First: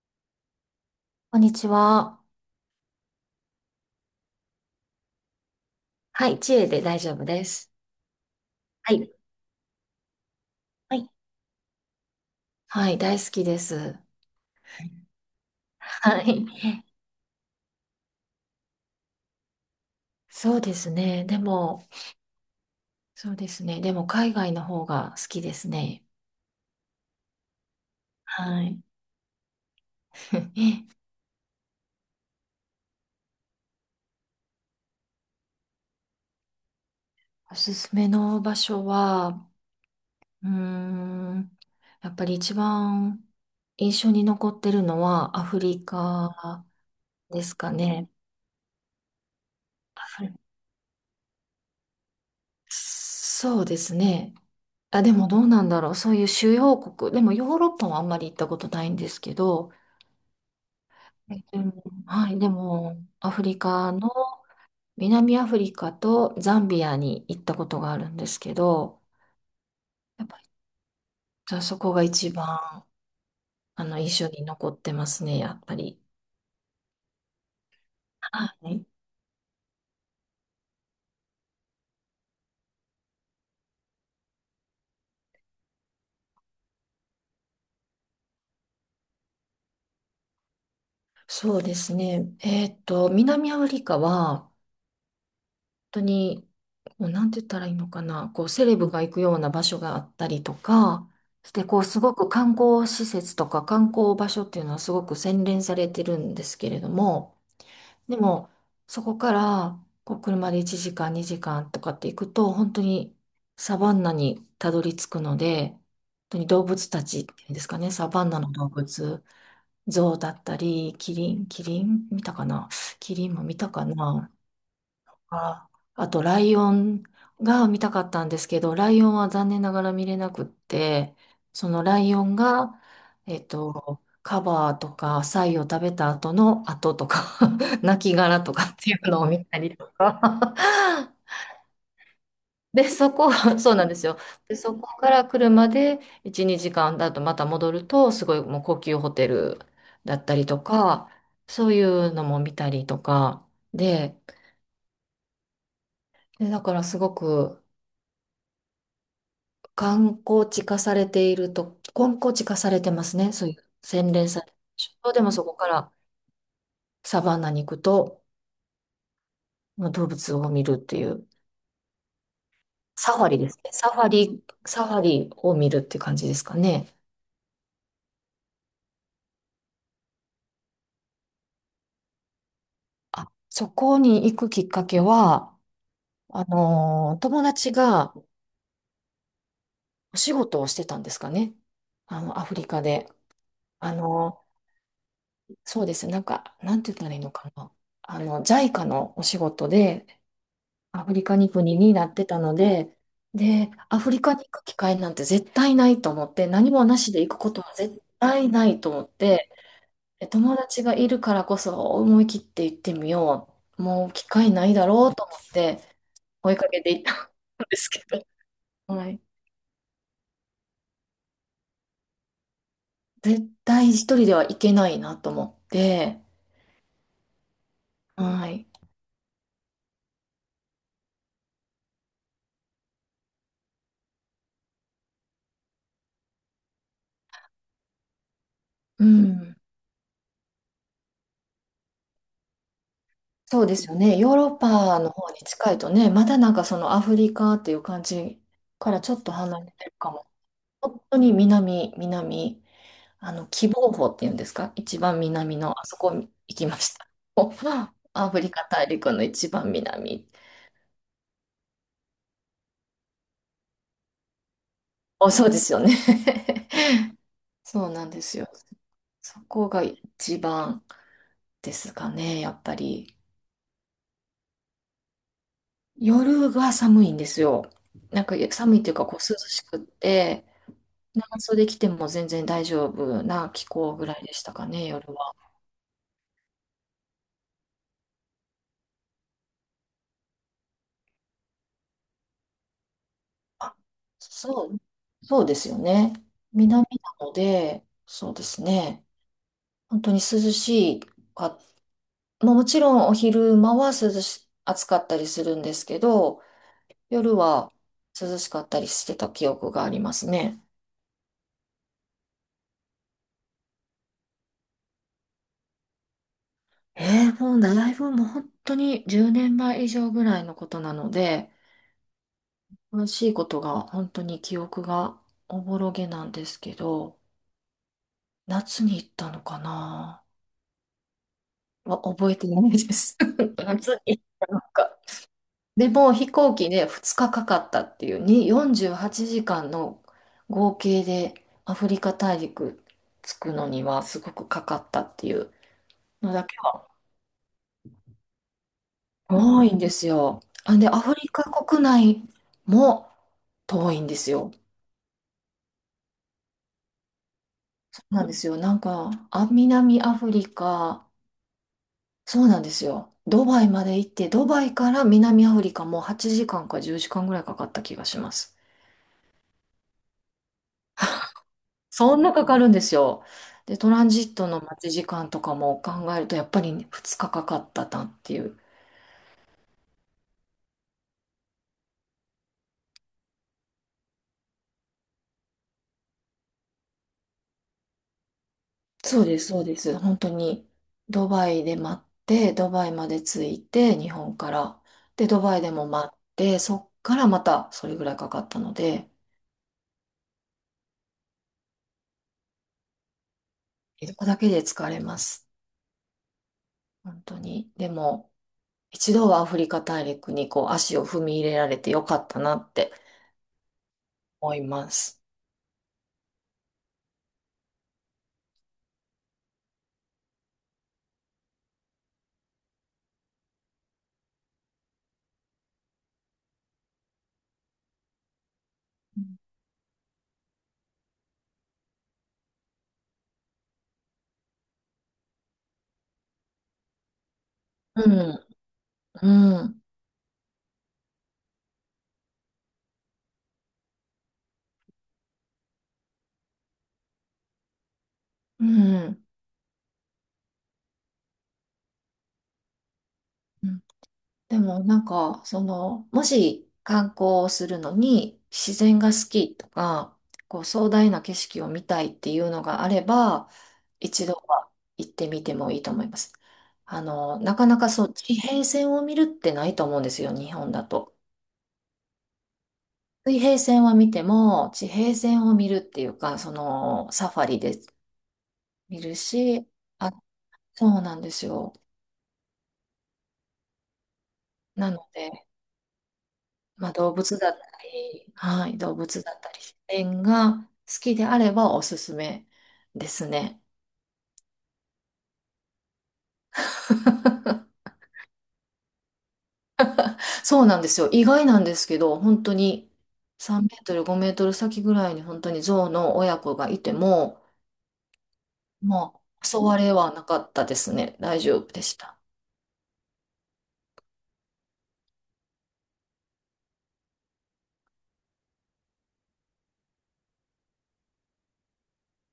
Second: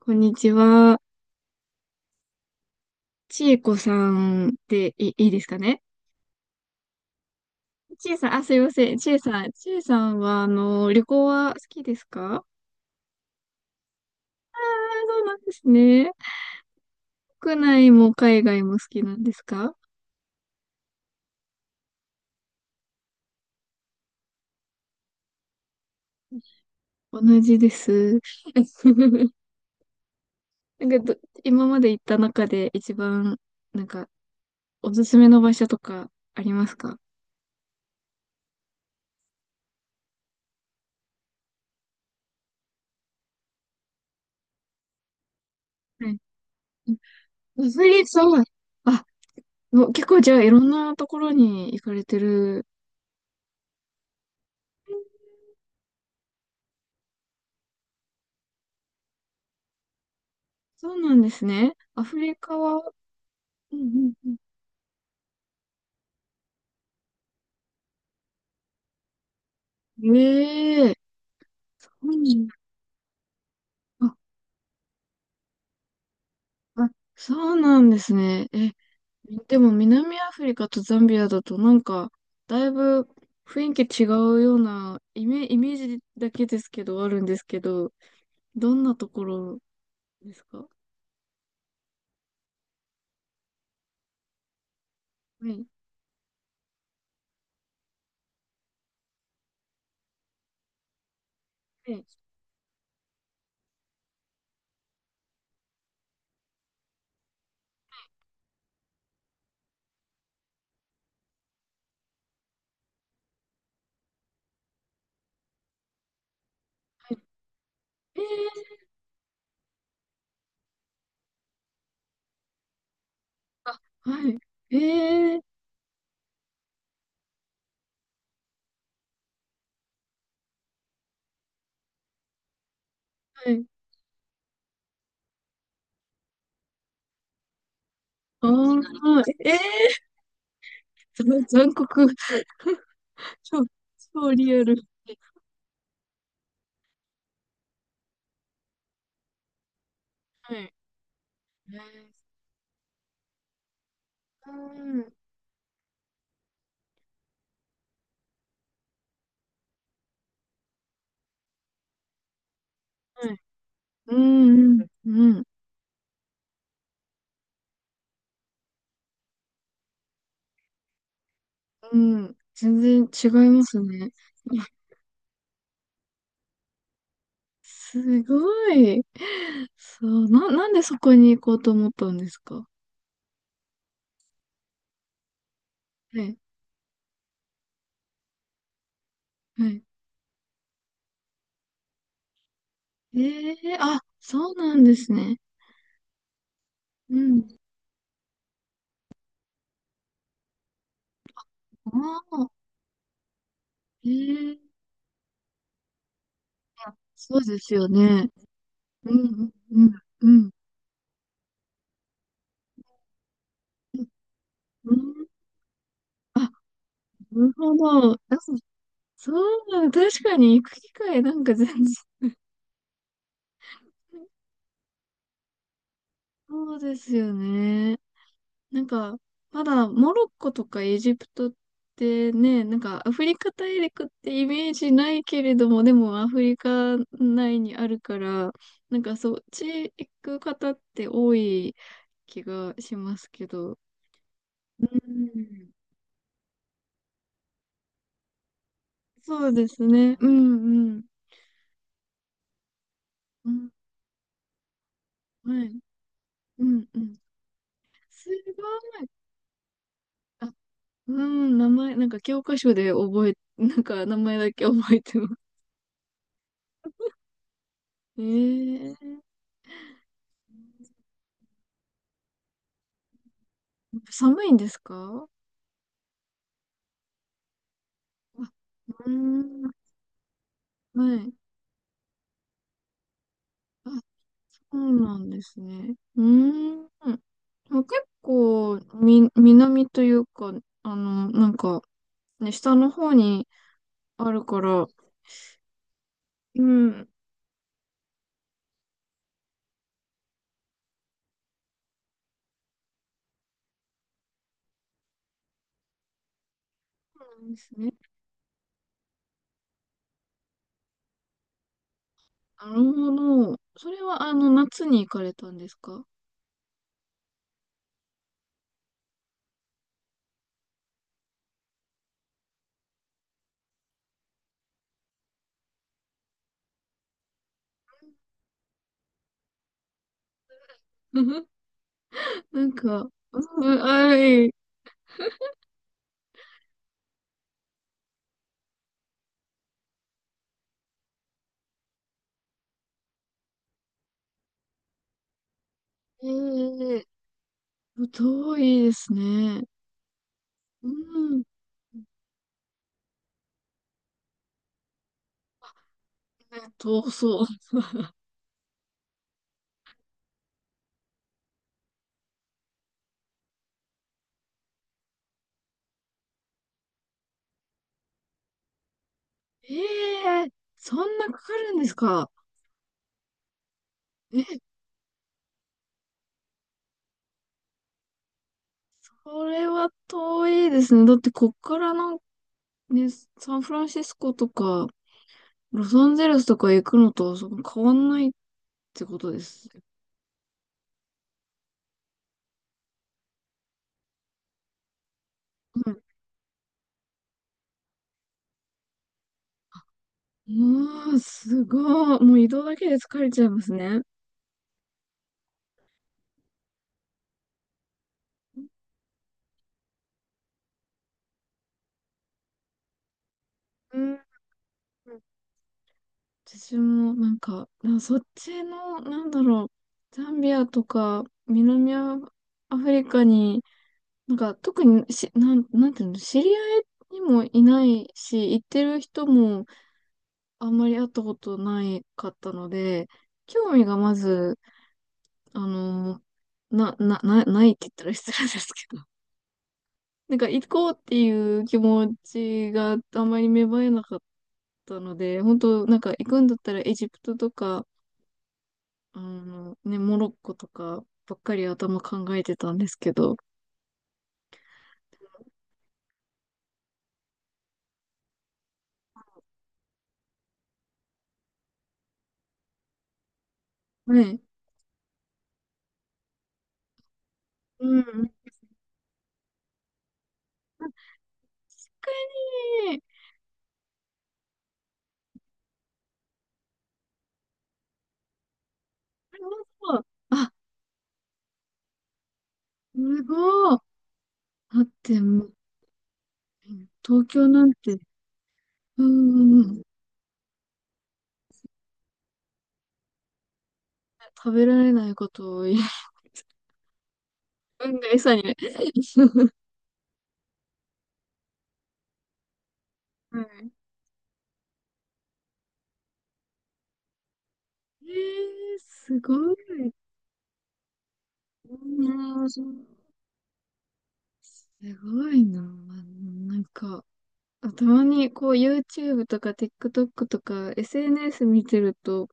こんにちは。こんにちは。ちえこさんでいいですかね？はい、知恵で大丈夫です。ちえさん、あ、すいませはん。ちい。えさん、ちえさんは、は旅い。行は好きですか？はい、大好きです。あ、そうなんですね。はい。国内も海外も好きなんですか？そうですね。でも、そうですね。でも、海外の方が好きですね。同じです。はい。な んかど、今まで行った中で一番、なんか、おすすめの場所とかありますか？おすすめの場所は、うーん、やっぱり一番印象に残ってるのはアフリはい。カですアかフリね。カは、あ、もうア結構フじリゃあいろんなところに行かれてる。そうですね。あ、でもどうなんだろう。そういう主要国。でもヨーロッパはあんまり行ったことないんですけど、そうなんではすいでね。も、アフはリい、でカは、もアフリうん、うカのん、うん、南アフリカとザンビアに行ったことがあるんですけど、やっぱりええ、じゃあそこがう一ん、番あ、印象に残ってますね、やっぱり。あ、そうなんですね。はえ、い。でも南アフリカとザンビアだとなんか、だいぶ雰囲気違うようなイメージだけですけど、あるんですけど、どんなところですか？はそうですね。南アフリカはい。当に、こう、なんて言ったらいいのかな、こう、セレブが行くような場所があったりとか、して、こう、はすい。ごく観光施設とか観光場所っていうのはすごく洗練されてるんですけれども、でも、そこから、こう、車で1時間、2時間とかって行くと、本当にサバンナにたどり着くので、本当に動物たはちっていうんですかね、サい。えバンナの動え、物、ゾウだったり、キリン見たかな。キリンも見たあ、かはな。い。ええ、あ、あと、ライオンが見たかったんですけど、ライオンは残念ながら見れなくって、そのライオンが、はい。カバーとか、サイを食べた後の後とか、亡きあとかっー、ていうのはをい。見ええ、たりとか。ざ 残酷。で、そこ、超、そうなんですよ。超リで、アそル。こから車で1、2時間だとまた戻ると、すごいもう高級ホテルだったりはい。とはい。か、そうえいうのも見たりとか、で、うん。で、だからすごく、観光地化されていると、観光地化されてますはね。い。そういう、洗う練されてるん、でうん、しょ。でもうん。そこからサバンナに行くと、まあ動物を見るっていう、うん、全然サフ違ァリでいすまね。すサファね。リ、いや、サファリを見るって感じですかね。すごい。そう、んでそこに行こうと思ったんですか？あ、そこに行くきっかけは、はい、友達がはい。お仕事をしてたんですかね。アフリカで。ええ、ああ、のそうなんですね。そうです。なんか、なんて言ったらういいのかん。な。ジャイカのお仕事で、アフリカに国になっあてたあ、ので、で、アフえリカに行え、く機会なんて絶対ないと思って、何もあ、なしで行そくうこでとすはよ絶ね。対ないと思っうて、ん、うん、でうん、友達がいるからこそ思い切って行ってみよう。もう機会ないだうろうとん。思ってあ、追いかけて行ったなるんほですけど。あ、ど、はい。そう、確かに行く機会なんか全然、絶対一人では行けないなと思って、そうですよね。はい。なんか、まだモロッコとかエジプトってね、なんかアフリカ大陸ってイメージないけれども、でもアフリカ内にあるから、なんうかそっん。ち行く方って多い気がしますけそうでど。すよね。ヨーロッうパの方にん。近いとね、まだなんかそのアフリカっていう感じからちょっとそう離でれすてるかね。も。うん、うん。本当に南、うん、喜望峰っていうんですか一番は南の、い。あそこ行うきまん、しうた。ん。おすアフリカ大ごい。陸の一番南。あ、うん、名前、なんか教科書で覚え、なんか名前だけ覚えてまお、す。そうですよね。そうなんですよ。ええ、そこが一番ですかね、やっぱり。寒いんですか？夜が寒いんですよ。なんか寒いってういうか、ーこう涼しん、くって、はい。長袖着ても全然大丈夫な気あ、候ぐらいでしたかそね、う夜なんは。ですね。うーん。まあ結構、南というか、あの、なんか、ね、下の方にあ、あるかそう、ら、そうですよね。う南ん。なので、そうですね。本当に涼しいか、まあもちろんお昼間は暑かったりするんですけど、そ夜うなんですはね。涼しかったりしてた記憶がありますね。なるほど。それは、あの、夏に行かれたんですか？ もうだいぶもう本当に10年前以上ぐらいのことなので、楽しいことが本当に記憶がおぼろげなんですけど、夏に行ったのかな は覚えてなないんでか、す。うん、夏はに行っい。たのか。でも飛行機で2日かかかったっていう、に48時間の合計でアフリカ大陸着くのにはすごくかかったっていうのだけはええ、遠いですね。多いんですよ。あ、うで、アフリん。カ国内も遠いんですよ。ね、遠そう。そうなんですよ。なんか、あ、南アフリカ、そうなんですよ。ドバイまで行って、ドバイから南アフリカも8時間か10時間ぐらいかかった気がします。ええ、そんなかかるんですそんか？なかかるんですよ。で、トランジットのえ、待ち時間とかも考えると、やっぱり2日かかかったなっていう。これは遠いですね。だってこっからなんかね、サンフランシスコとか、ロサンゼルスとか行くのとそん変わんないってこそうとでです、そうす。です。本当に、ドバイで待って、ドバイまで着いて、日本から。で、ドバイでもはい。待って、そっからまたそれぐらいかかったので、うわー、すごい。もう移動だけで疲れちゃいますね。移動だけで疲れます。本当に。でも、一度はアフリカ大陸にこう足を踏み入れられてよかったなってうん。思います。私もなんか、そっちの、なんだろう、ザンビアとか南アフリカに、なんか特にし、なん、なんていうの、知り合いにもいないし、行ってる人もあんまり会ったことないかったので、興味がまず、あの、ないって言っうたら失ん、礼ですけど、うん、なんか行こうっていう気持ちがあんまり芽生えなかったので、本当なんか行くんだったらエジプトとか、うあん。の、ね、モロッコとかばっかり頭考えてたんですけど、うんでもなんか、その、もし観光をするのに自然が好きとか、こう壮大な景色を見たいっていうのがあれば、は一度い。は行ってみてもいいと思います。なかなうかそう、ん。地平線を見るってないと思うんですよ、日本だ確と。かに。水平線は見ても、地平線を見るっていうか、その、サファリで見るなるし、ほど。あ、あ、そうなんですよ。すごい。だっなのてで、もう、まあ、動東物京だっなたんて、り、はい、動うん、物だっうたり、ん、う自ん、然が好きであればおすすめですね。食べられないことを言う、運が餌にね。そうなんですよ。意外なんですけど、本当には3メい。ートル、5メートル先ぐらいに本当に象の親子がいても、えー、ますあ、ごい。襲われはなかったですね。大丈夫うでした。ん。すごいな。なんか、たまにこう YouTube とか TikTok とか SNS 見てると、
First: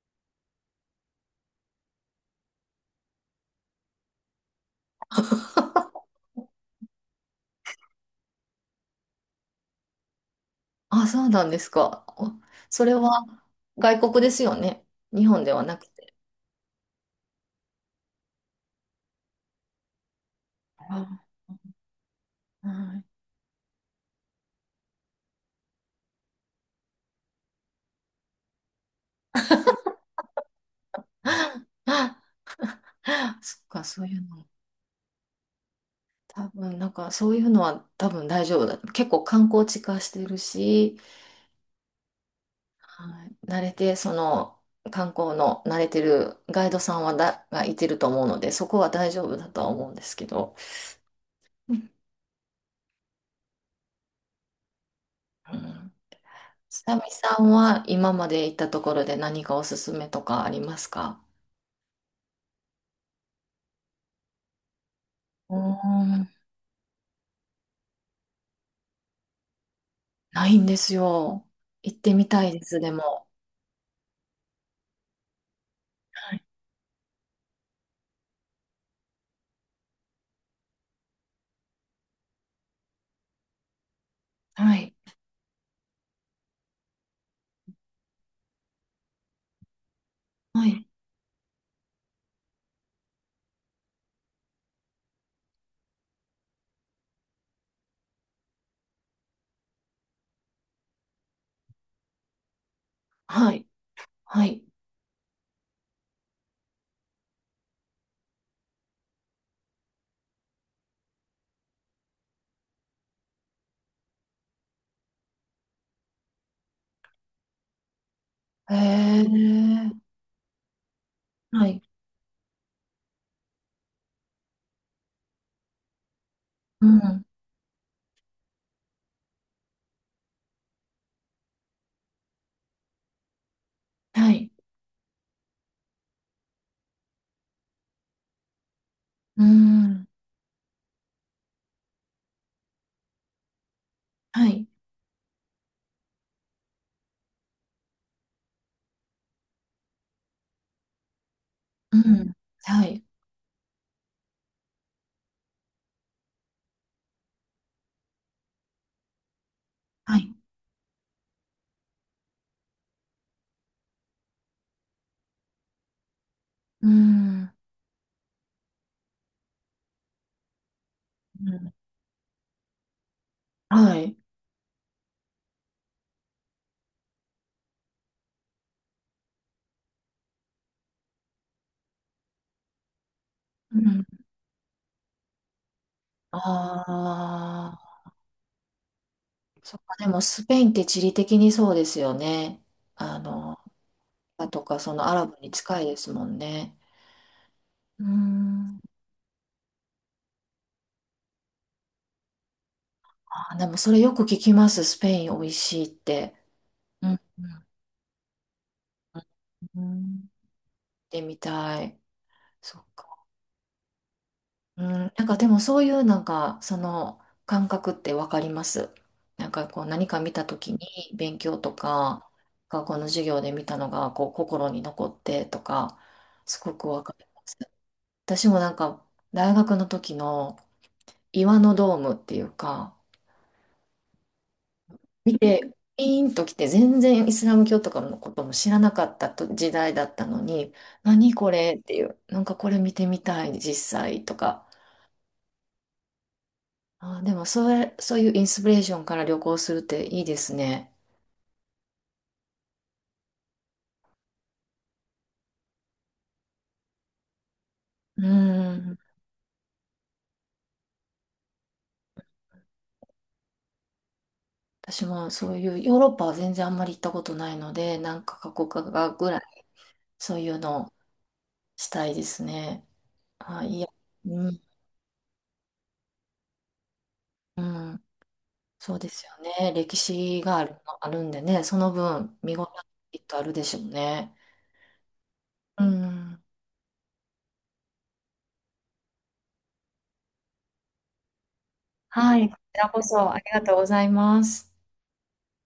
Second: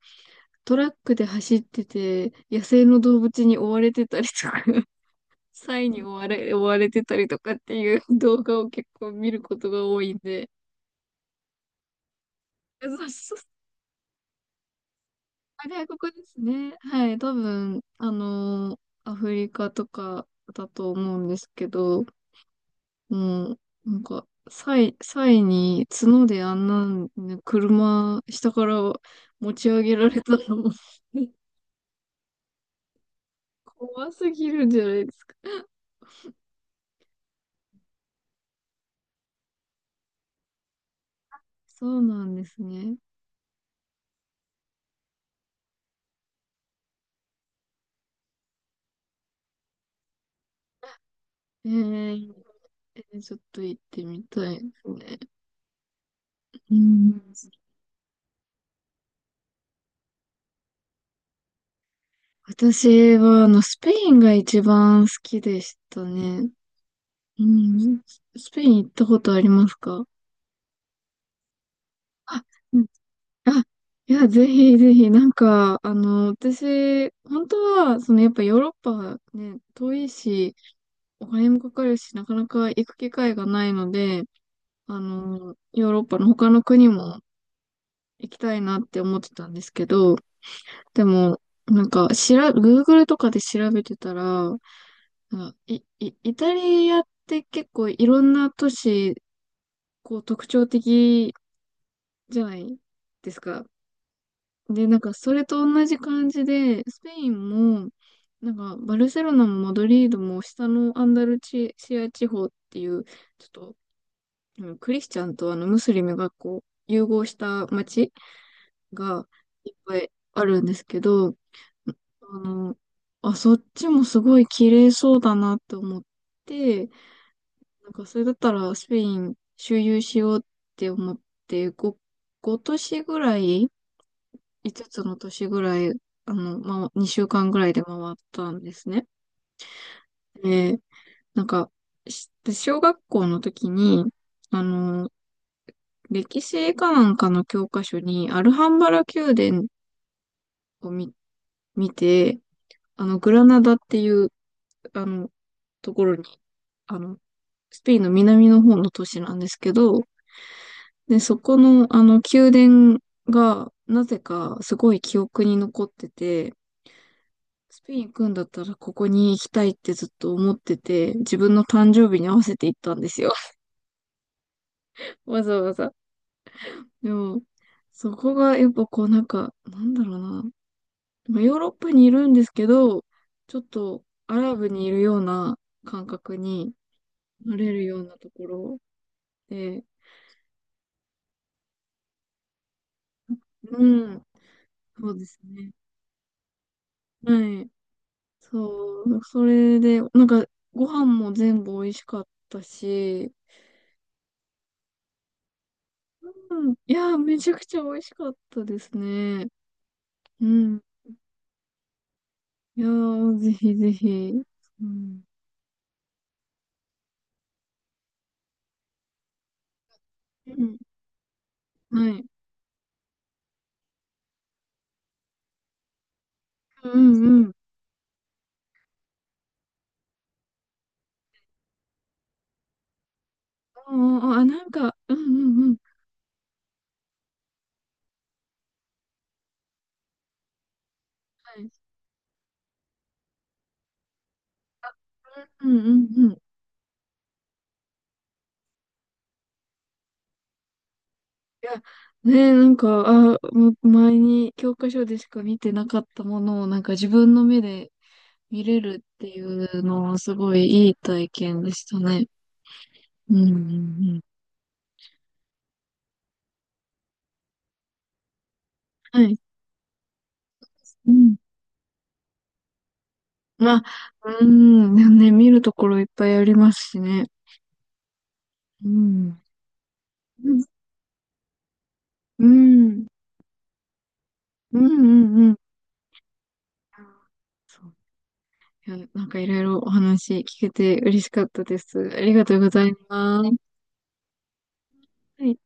トラックで走ってて、野生の動物に追われてたりとか、サイに追われ、追われてたりとかっていう動画を結構見ることが多いんで、あ、そうなんですか。おそれそうはそう、外国ですよね。日本ではな外く国て。ですね。はい、多分、アフリカとかだとあ思うんですけど、はい もう、なんか、サイに角であんな、ね、車、下から持ち上げられたらもう そっか、そう怖いうすの。ぎるんじゃないですか。多分、なんか、そういうのは多分大丈夫だ。結構観光地化してるし、そうなんですね。はい、慣れて、その観光の慣れてるガイドさんはだがいてると思うので、そこは大丈夫だとは思うんですけど、えうんー、ちょっと行ってみたいですね。うう久美ん、さんは今まで行ったところで何かおすすめとかありますか？私は、あの、スペインが一番好きうーでしたん、ね。うん、スペイン行ったことありますか？ないんですよ。行ってみあ、たいでうす、ん、でも。あ、いや、ぜひぜひ、なんか、あの、はい。私、本当は、その、やっぱヨーロッパね、遠いし、お金もかかるし、なかなか行く機会がないので、はい。あの、ヨーロッパの他の国も行きたいなって思ってたんですけど、はい。でも、なんか、Google とかで調べてたら、なんかイタリアって結構いろんな都市、こう特徴的じゃないですはか。い。はいで、なんかそれと同じ感じで、スペインも、なんかバルセロナもマドリードも下のアンダルチシア地方っていう、ちょっと、うん、クリスチャンとあのムスリムがこう融合した街へがいっえ。ぱいあるんですけど、はい。あの、あ、そっちもすごい綺麗そうだなって思っうて、ん。なんかそれだったらスペイン周遊しようって思って、5、ごご都市ぐらいはい。5つの都市ぐらい、あの、ま、2週間ぐらいで回ったんですね。うん。で、なんか、小学校の時に、はあい。の、歴史かなんかの教科書に、アルハンバラ宮殿を見、見うん。て、はい。あの、グラナダっていう、あの、ところに、あの、スペインの南の方の都市なんですけど、はい。で、そこの、あの、宮殿が、なぜか、すごい記憶に残ってて、うん。スペイン行くんだったらここに行きたいってずっと思ってて、自う分のん誕生日に合わせて行ったんですよ。はい。わざわざ。でも、そこがやっぱこうなんか、なんだろうな。まあヨーロッパにいるんですけど、ちょっうとんアラブにいるような感覚にあなれるようあ、なところそっで、か、でもスペインって地理的にそうですよね。あの、うん、あとか、そのそアうでラブすにね。近いですもんね。はい。うーん。そう、それで、なんかご飯も全部美味しかったし、でもそれよく聞きます。スペイン美味しいって。うん、いうや、ん、めちゃくちゃ美味しかったですね。うん、うん。行っうん。てみたい。そいっやか。ー、ぜひぜひ。ううん、ん。なんかでもそういうなんか、その感覚ってわかります。なんかこう何か見たう時ん。に勉強とはい。か、学校の授業で見たのがこう心に残ってとか、すごうくん、わかうん、りまうん。す。私もなんか、大学の時の岩のドームっていうか、あ、あ、なんか、うん、う見ん、うて、ん。ピーンと来て、全然イスラム教とかのことも知らなかったと時代だったのに、何こはい。れっていう、なんかこれ見てみたい、実際とか。うん、うん、うん。いでもそれ、そういうインスピレーションから旅行するっていいですね。や、ねえ、なんか、あ、前に教科書でしか見てなかったものを、なんか自分の目でう見れん。るっていうのは、すごいいい体験でしたね。うん、うん、うん。私もそういう、ヨーロッパは全然あんまり行ったことないので、なんか過去かはぐらい。い、そういうのをうん。したいですね。まいあ、や、ううん、ん。ね、見るところいっぱいありますしね。うん。うそうですよん。ね。歴史うがん。ある、まあるんでね、その分う見応ん。えきっとあるでしょうね。うん、うん、うん。うん。そう、いや、なんかいろいろお話聞けて嬉しかったです。ありはがい、ことうごちざらいこそあまりす。がとうございます。はい。